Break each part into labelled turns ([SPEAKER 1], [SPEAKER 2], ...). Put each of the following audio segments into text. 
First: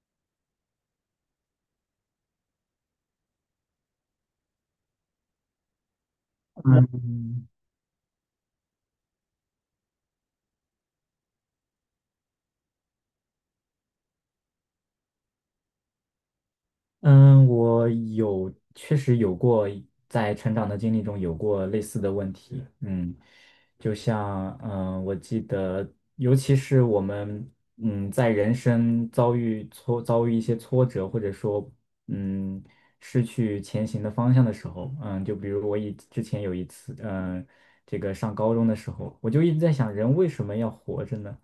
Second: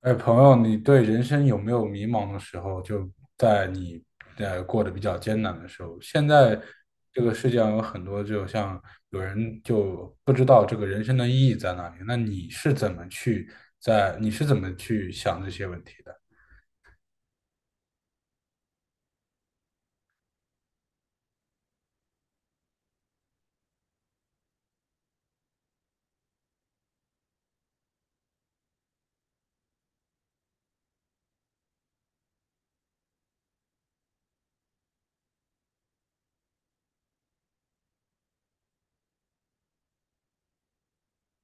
[SPEAKER 1] 哎，朋友，你对人生有没有迷茫的时候？就在你过得比较艰难的时候，现在这个
[SPEAKER 2] 嗯
[SPEAKER 1] 世界上有很多，就像有人就不知道这个人生的意义在哪里。那你是怎么去你是怎么去想这些问题的？
[SPEAKER 2] 嗯，确实有过在成长的经历中有过类似的问题，就像我记得，尤其是我们在人生遭遇一些挫折，或者说嗯失去前行的方向的时候，就比如我之前有一次，这个上高中的时候，我就一直在想，人为什么要活着呢？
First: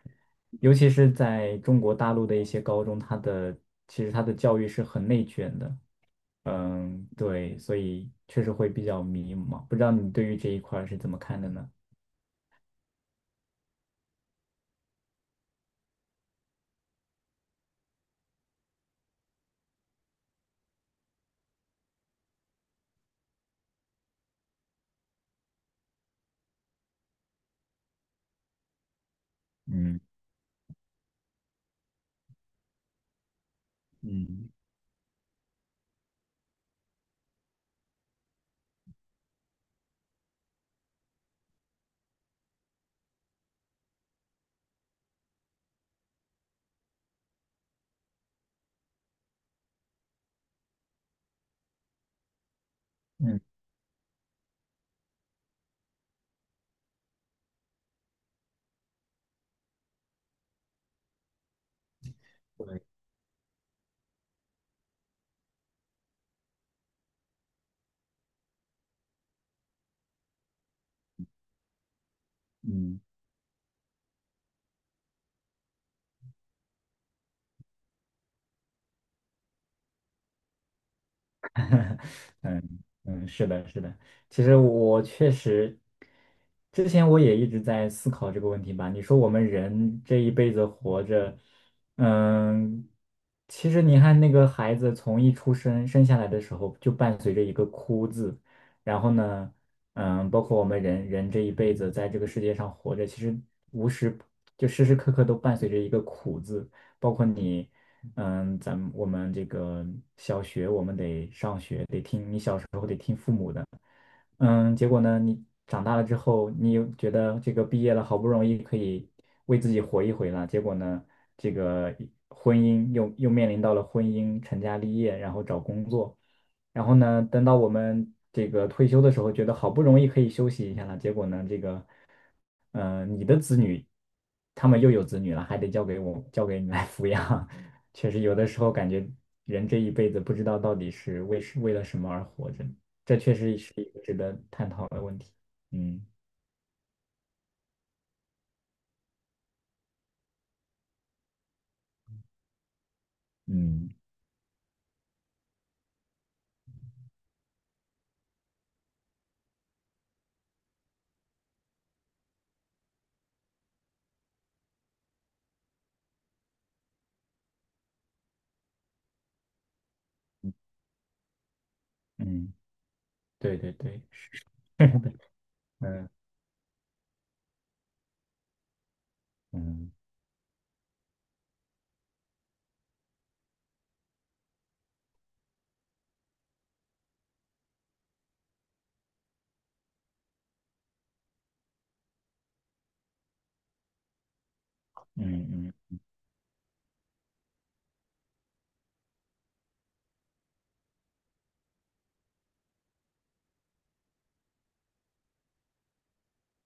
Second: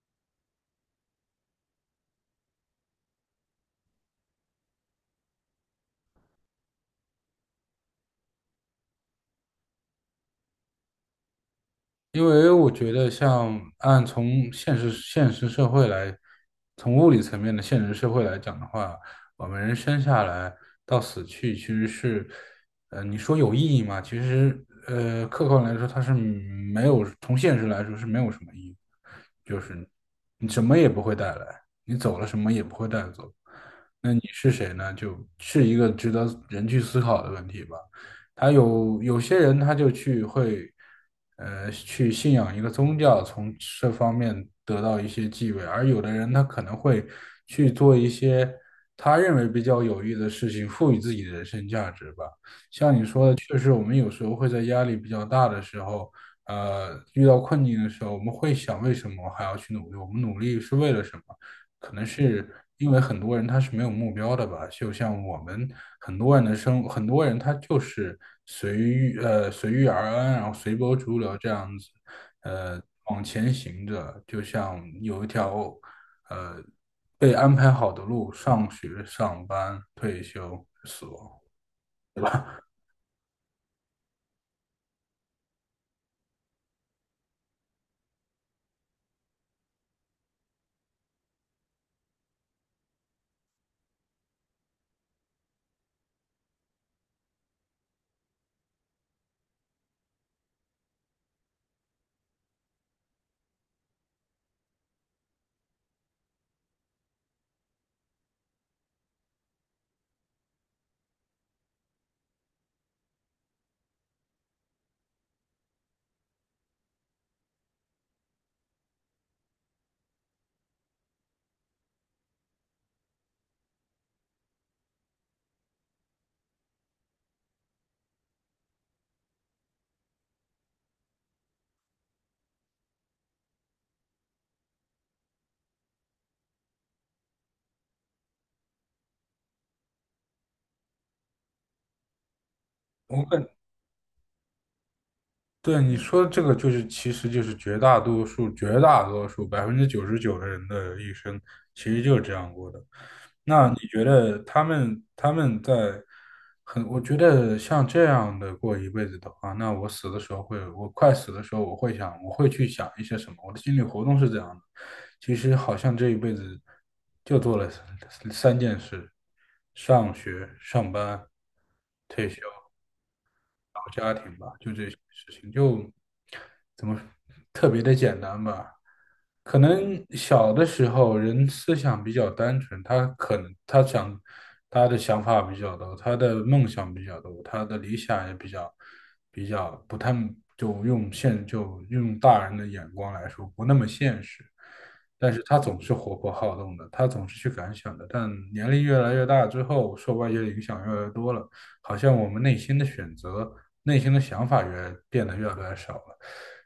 [SPEAKER 2] 尤其是在中国大陆的一些高中，其实它的教育是很内卷的。对，所以确实会比较迷茫。不知道你对于这一块儿是怎么看的呢？
[SPEAKER 1] 因为我觉得，像按从现实社会来，从物理层面的现实社会来讲的话，我们人生下来到死去，其实是，你说有意义吗？其实，客观来说，它是没有，从现实来说是没有什么意义，就是
[SPEAKER 2] 嗯
[SPEAKER 1] 你什么也不会带来，你走了什么也不会带走，那你
[SPEAKER 2] 嗯，
[SPEAKER 1] 是谁呢？就是一个值得人去思考的问题吧。有些人他就去会，去信仰一个宗教，从这方面得到一些地位，而有的人他可能会去做一些他认为比较有益的事情，赋予自己的人生价值吧。
[SPEAKER 2] 嗯，
[SPEAKER 1] 就是我们有时候会在压力比较大的时候，遇到困境的时候，我们会想为什么我还要去努力？我们努力是为了什么？可能是
[SPEAKER 2] 对，
[SPEAKER 1] 因为很多人他是没有目标的吧，就像我们很多人他就是随遇而安，然后随波逐流这样子，
[SPEAKER 2] 嗯。
[SPEAKER 1] 往前行着，就像有一条呃被安排好的路，上学、上班、退休、死亡。对吧？
[SPEAKER 2] 嗯嗯，是的，是的。其实我确实，之前我也一直在思考这个问题吧。你说我们人这一辈子活着，嗯，其实你看那个孩子从一出生生下来的时候，就伴随着一个哭字。然后呢，包括我们人人这一辈子在这个世界上活着，其实无时就时时刻刻都伴随着一个苦字，包括你。我们这个小学我们得上学，得听你小时候。嗯，结果呢，你长大了之后，你又觉得这个毕业了，好不容易可以为自己活一回了。结果呢，这个婚姻又面临到了婚姻、成家立业，然后找工作。然后呢，等到我们这个退休的时候，觉得好不容易可以休息一下了。结果呢，这个你的子女，他们又有子女了，还得交给我，交给你来抚养。确实，有的时候感觉人这一辈子不知道到底是为了什么而活着。这
[SPEAKER 1] 我
[SPEAKER 2] 确
[SPEAKER 1] 们。
[SPEAKER 2] 实是一个值得探讨的问题。
[SPEAKER 1] 对你
[SPEAKER 2] 嗯
[SPEAKER 1] 说的这个，就是其实就是绝大多数99%的人的一生，其实就是这样过的。那你
[SPEAKER 2] 嗯
[SPEAKER 1] 觉得他们在我觉得像这样的过一辈子的话，那我死的时候会，我快死的时候，我会去想一些什么？我的心理活动是这样的。其实好像这一辈子就做了三件事：上学、上班、退休。
[SPEAKER 2] 嗯，对对
[SPEAKER 1] 搞
[SPEAKER 2] 对，
[SPEAKER 1] 家 庭
[SPEAKER 2] 是
[SPEAKER 1] 吧，就这些事情，就
[SPEAKER 2] 的。
[SPEAKER 1] 怎么特别的简单吧。可
[SPEAKER 2] 嗯
[SPEAKER 1] 能小的时候人思想比较单纯，他可能他想他的想法比较多，他的梦想比较多，他的理想也比较不太就用大人的眼光来说不那么现实，
[SPEAKER 2] 嗯
[SPEAKER 1] 但是他
[SPEAKER 2] 嗯嗯
[SPEAKER 1] 总是活泼好动的，他总是去感想的。但年龄越来越大之后，受外界的影响越来越多了，好像我们内心的选择。内心的想法越变得越来越少了，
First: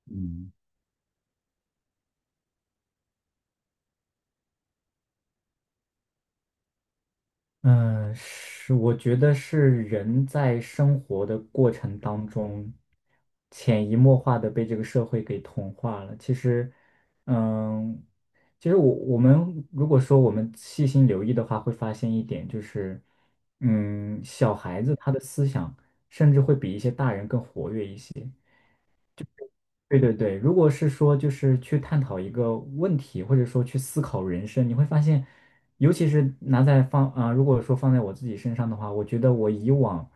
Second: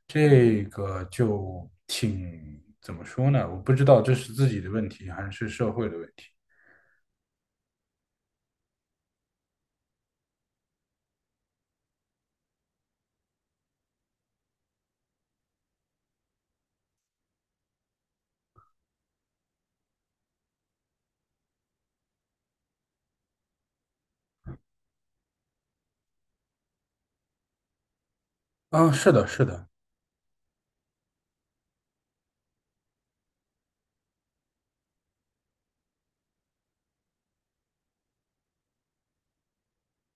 [SPEAKER 2] 嗯。
[SPEAKER 1] 这个就挺怎么说呢？我不知道这是自己的问题还是社会的问题。
[SPEAKER 2] 嗯，是，我觉得是人在生活的过程当中，潜移默化的被这个社会给同化了。其实，嗯，其实我们如果说我们细心留意的话，会发现一点就是，小孩子他的思想甚至会比一些大人更活跃一些。
[SPEAKER 1] 啊，是的，是的，
[SPEAKER 2] 对对对。如果是说就是去探讨一个问题，或者说去思考人生，你会发现，尤其是拿在放啊、呃如果说放在我自己身上的话，我觉得我以往，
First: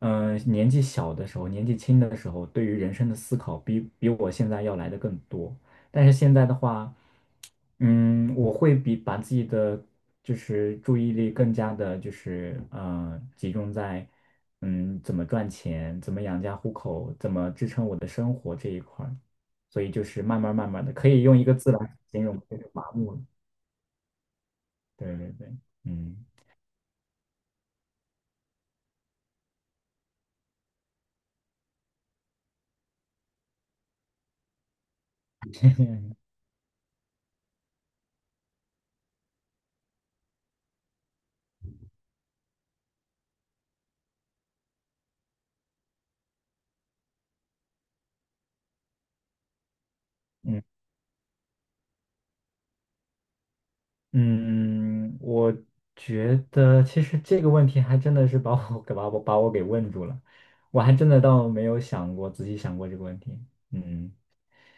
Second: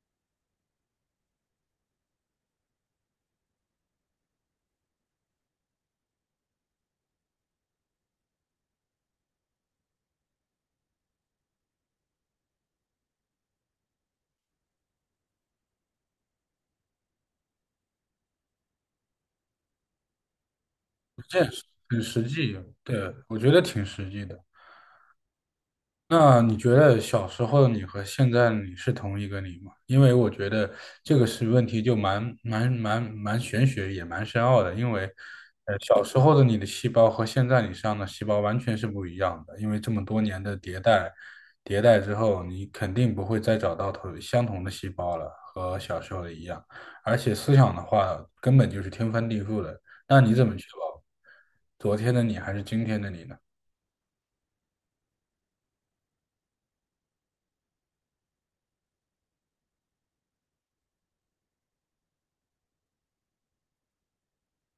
[SPEAKER 2] 年纪小的时候，年纪轻的时候，对于人生的思考比我现在要来的更多。但是现在的话，我会把自己的就是注意力更加的，就是集中在怎么赚钱、怎么养家糊口、怎么支撑我的生活这一块儿，所以就是慢慢慢慢的，可以用
[SPEAKER 1] 这
[SPEAKER 2] 一
[SPEAKER 1] 也
[SPEAKER 2] 个
[SPEAKER 1] 是
[SPEAKER 2] 字来
[SPEAKER 1] 很实
[SPEAKER 2] 形容，
[SPEAKER 1] 际。
[SPEAKER 2] 就是麻木
[SPEAKER 1] 对，
[SPEAKER 2] 了。
[SPEAKER 1] 我觉得挺实际的。
[SPEAKER 2] 对对对。嗯
[SPEAKER 1] 那你觉得小时候的你和现在的你是同一个你吗？因为我觉得这个是问题，就蛮玄学，也蛮深奥的。因为，小时候的你的细胞和现在你身上的细胞完全是不一样的。因为这么多年的迭代，迭代之后，你肯定不会再找到同相同的细胞了，和小时候的一样。而且思想的话，根本就是天翻地覆的。那你怎么
[SPEAKER 2] 嗯
[SPEAKER 1] 确保昨天的你还是今天的你呢？
[SPEAKER 2] 嗯。我觉得其实这个问题还真的是把我给问住了，我还真的倒没有想过仔细想过这个问题。嗯。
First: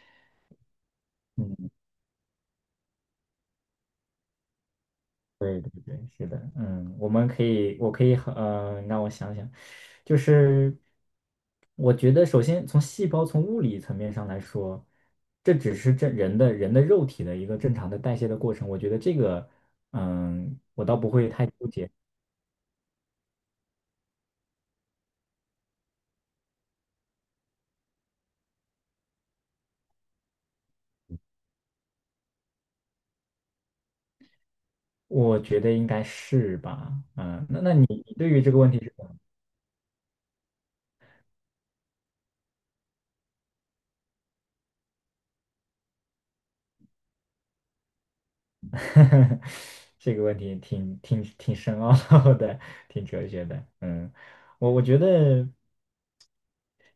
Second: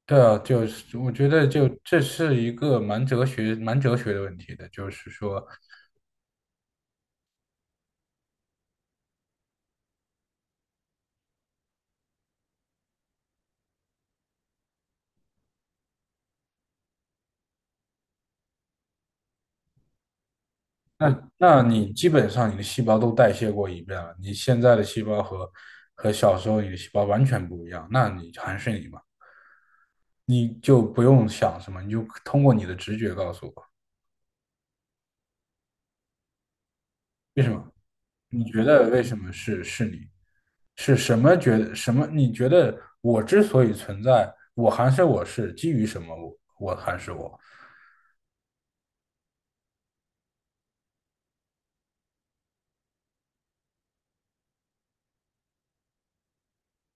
[SPEAKER 1] 对啊，就是我觉得
[SPEAKER 2] 嗯，
[SPEAKER 1] 就这是一个蛮哲学的问题的，就是说，
[SPEAKER 2] 对对对，是的，嗯，我们可以，我可以很，让我想想，就是我觉得，首先从细胞从物理层面上来说，这只是这人的肉体的一个正常的代谢的过程。我觉得这个，我倒不会太
[SPEAKER 1] 那
[SPEAKER 2] 纠结，
[SPEAKER 1] 你基本上你的细胞都代谢过一遍了，你现在的细胞和小时候你的细胞完全不一样，那你还是你嘛，你就不用想什么，你就通过你的直觉告诉我
[SPEAKER 2] 我觉得应该是吧。
[SPEAKER 1] 为什
[SPEAKER 2] 那
[SPEAKER 1] 么，
[SPEAKER 2] 那你对于
[SPEAKER 1] 你
[SPEAKER 2] 这个
[SPEAKER 1] 觉
[SPEAKER 2] 问题
[SPEAKER 1] 得
[SPEAKER 2] 是
[SPEAKER 1] 为
[SPEAKER 2] 怎么？
[SPEAKER 1] 什么是你，是什么觉得什么？你觉得我之所以存在，我还是我是基于什么我还是我？
[SPEAKER 2] 这个问题挺深奥的，挺哲学的，嗯。我觉得，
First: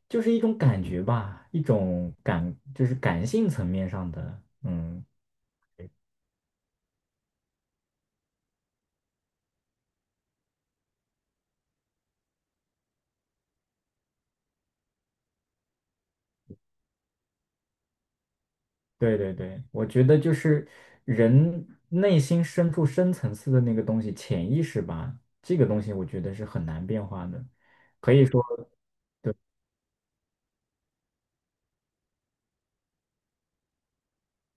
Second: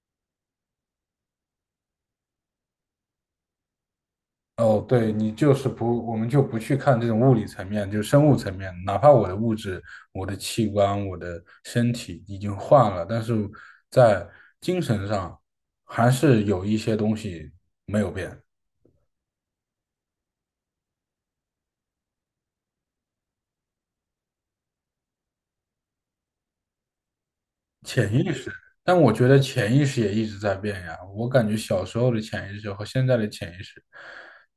[SPEAKER 2] 就是一种感觉吧，一种感，就是感性层面上的。
[SPEAKER 1] 哦，
[SPEAKER 2] 嗯。
[SPEAKER 1] 对，你就是不，我们就不去看这种物理层面，就生物层面，哪怕我的物质、我的器官、我的身体已经换了，但是在精神上还是有一些东西没有变，
[SPEAKER 2] 对对对，我觉得就是人内心深处深层次的那个东西，潜意识吧，这个东西我觉得是很难变化的，
[SPEAKER 1] 潜
[SPEAKER 2] 可以
[SPEAKER 1] 意
[SPEAKER 2] 说。
[SPEAKER 1] 识。但我觉得潜意识也一直在变呀，我感觉小时候的潜意识和现在的潜意识，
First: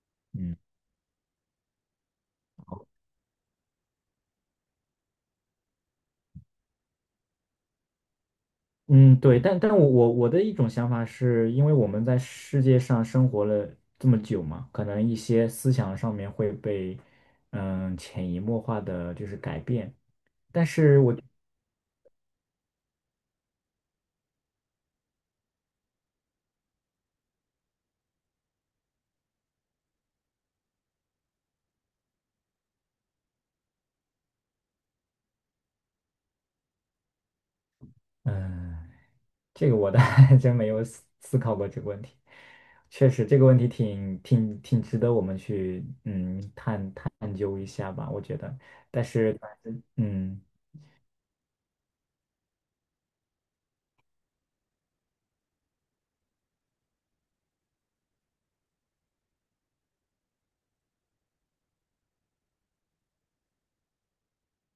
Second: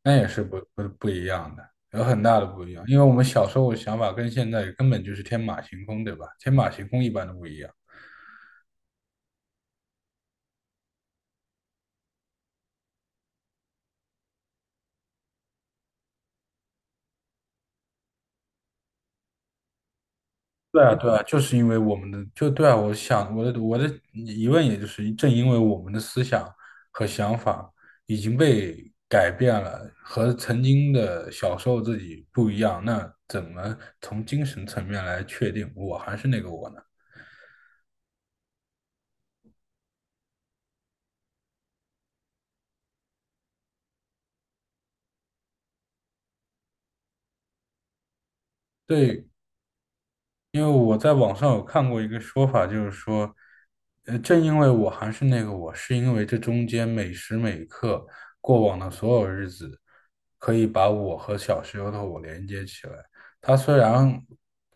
[SPEAKER 1] 那也是
[SPEAKER 2] 嗯
[SPEAKER 1] 不一样的，有很大的不一样，因为我们小时候的想法跟现在根本就是天马行空，对吧？天马行空一般的不一样。
[SPEAKER 2] 嗯，对，但我的一种想法是，因为我们在世界上生活了这么久嘛，可能一些思想上面会被潜移默化的就是改变，但
[SPEAKER 1] 对啊，
[SPEAKER 2] 是
[SPEAKER 1] 对
[SPEAKER 2] 我
[SPEAKER 1] 啊，就是因为我们的，就对啊，我想我的疑问，也就是正因为我们的思想和想法已经被改变了，和曾经的小时候自己不一样，那怎么从精神层面来确定我还是那个我呢？
[SPEAKER 2] 嗯。这个我倒 还真没有思考过这个问题，确实这个问题挺值得我们去探究一下吧，我觉得。但
[SPEAKER 1] 对，
[SPEAKER 2] 是，嗯
[SPEAKER 1] 因为我在网上有看过一个说法，就是说，正因为我还是那个我，是因为这中间每时每刻过往的所有日子，可以把我和小时候的我连接起来。它虽然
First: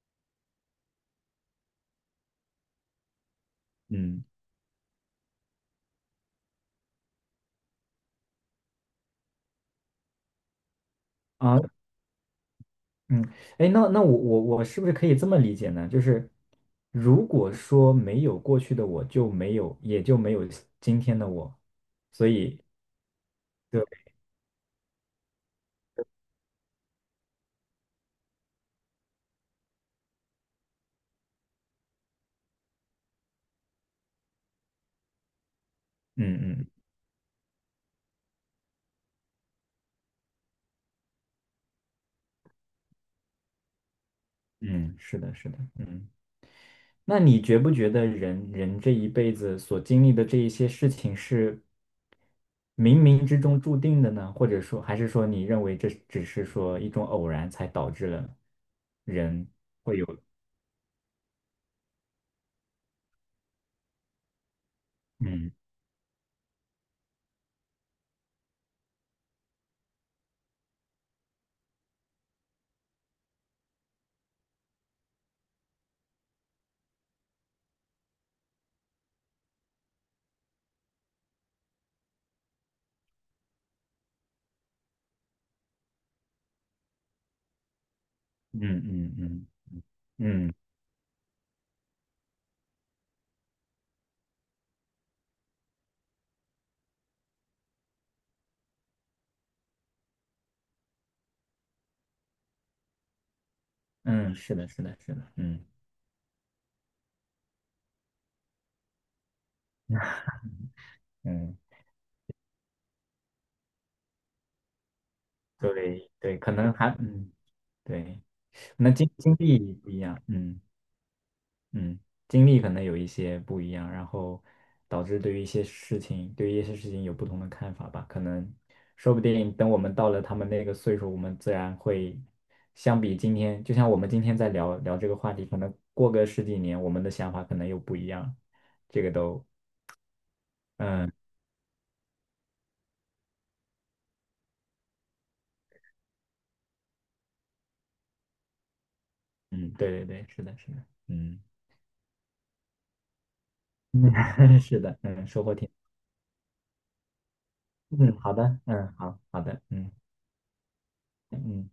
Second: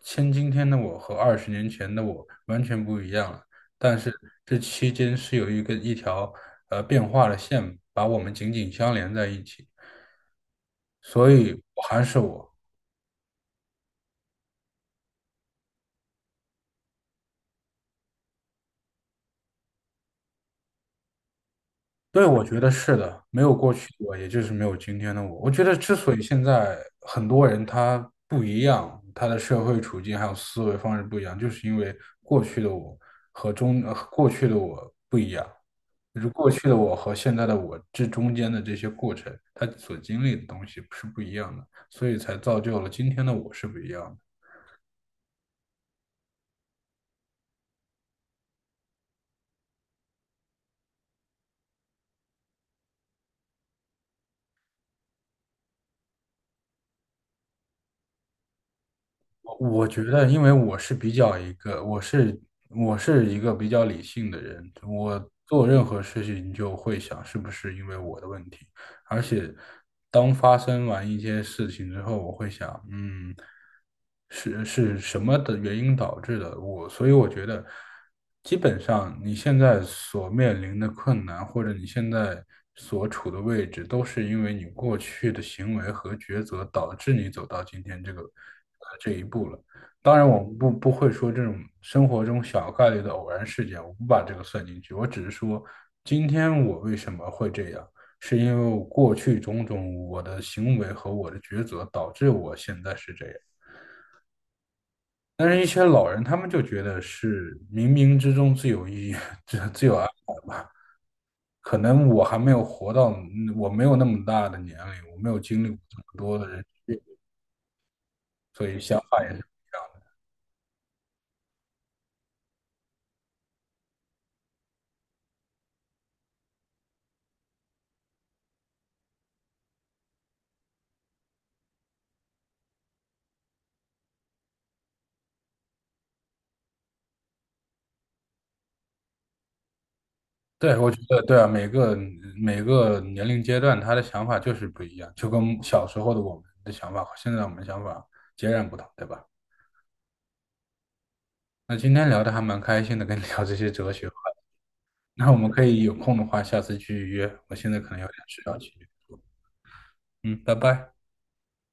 [SPEAKER 1] 今天的我和20年前的我完全不一样了，但是
[SPEAKER 2] 嗯
[SPEAKER 1] 这期间是有一条变化的线，把我们紧紧相连在一起。所以
[SPEAKER 2] 啊
[SPEAKER 1] 我还是我，
[SPEAKER 2] 嗯，哎，那我是不是可以这么理解呢？就是如果说没有过去的我，就没有今天的我，
[SPEAKER 1] 对，
[SPEAKER 2] 所
[SPEAKER 1] 我觉
[SPEAKER 2] 以
[SPEAKER 1] 得是的，没有过
[SPEAKER 2] 对。
[SPEAKER 1] 去的我，也就是没有今天的我。我觉得之所以现在很多人他不一样，他的社会处境还有思维方式不一样，就是因为过去的我过去的我不一样，就是过
[SPEAKER 2] 嗯
[SPEAKER 1] 去
[SPEAKER 2] 嗯
[SPEAKER 1] 的我和现在的我这中间的这些过程，他所经历的东西是不一样的，所以才造就了今天的我是不一样的。
[SPEAKER 2] 嗯，是的，是的，嗯。那你觉不觉得人人这一辈子所经历的这一些事情是冥冥之中注定的呢？或者说，还是说你认为这只是说一种偶然才导致了人
[SPEAKER 1] 我
[SPEAKER 2] 会
[SPEAKER 1] 觉
[SPEAKER 2] 有
[SPEAKER 1] 得，因为我是我是一个比较理性的人，我
[SPEAKER 2] 嗯
[SPEAKER 1] 做任何事情就会想是不是因为我的问题。而且当发生完一些事情之后，我会想，嗯，是什么的原因导致的？我，所以我觉得，基本上你现在所面临的困难，或者你现在所处的位置，都是因为你过去的行为和抉择导致你走到今天这个
[SPEAKER 2] 嗯
[SPEAKER 1] 这
[SPEAKER 2] 嗯
[SPEAKER 1] 一步
[SPEAKER 2] 嗯
[SPEAKER 1] 了。当然，我
[SPEAKER 2] 嗯
[SPEAKER 1] 不不会说这种生活中小概率的偶然事件，我不把这个算进去。我只是说，今天我为什么会这样？是因为我过去种种我的行为和我的抉择导致我现在是这样。
[SPEAKER 2] 嗯，是的，是的，是的，
[SPEAKER 1] 但是，
[SPEAKER 2] 嗯。
[SPEAKER 1] 一些老人他们就觉得是冥冥之中自有意义，自有安排。
[SPEAKER 2] 嗯，
[SPEAKER 1] 可能我还没有活到，嗯我没有那么大的年龄，我没有经历过这么
[SPEAKER 2] 对
[SPEAKER 1] 多
[SPEAKER 2] 对，
[SPEAKER 1] 的
[SPEAKER 2] 可
[SPEAKER 1] 人，
[SPEAKER 2] 能还嗯对，
[SPEAKER 1] 所以
[SPEAKER 2] 那
[SPEAKER 1] 想
[SPEAKER 2] 经
[SPEAKER 1] 法也
[SPEAKER 2] 经
[SPEAKER 1] 是。
[SPEAKER 2] 历不一样。嗯。嗯，经历可能有一些不一样，然后导致对于一些事情有不同的看法吧。可能说不定等我们到了他们那个岁数，我们自然会相比今天，就像我们今天在聊聊这个话题，可能过个十几年，我们的想法可能又不一样。这个都，
[SPEAKER 1] 对，我觉
[SPEAKER 2] 嗯
[SPEAKER 1] 得对啊，每个年龄阶段，他的想法就是不一样，就跟小时候的我们的想法和现在我们的想法截然不同，对吧？
[SPEAKER 2] 嗯，对对对，是的，是的，嗯，
[SPEAKER 1] 那今天聊的还蛮开心的，跟你聊这些哲学。
[SPEAKER 2] 是的，嗯，
[SPEAKER 1] 那我
[SPEAKER 2] 收
[SPEAKER 1] 们
[SPEAKER 2] 获
[SPEAKER 1] 可
[SPEAKER 2] 挺，
[SPEAKER 1] 以有空的话，下次去约。我现在可能有
[SPEAKER 2] 嗯，
[SPEAKER 1] 点
[SPEAKER 2] 好
[SPEAKER 1] 事要
[SPEAKER 2] 的，
[SPEAKER 1] 去。
[SPEAKER 2] 嗯，好，好的，嗯
[SPEAKER 1] 嗯，拜拜。
[SPEAKER 2] 嗯。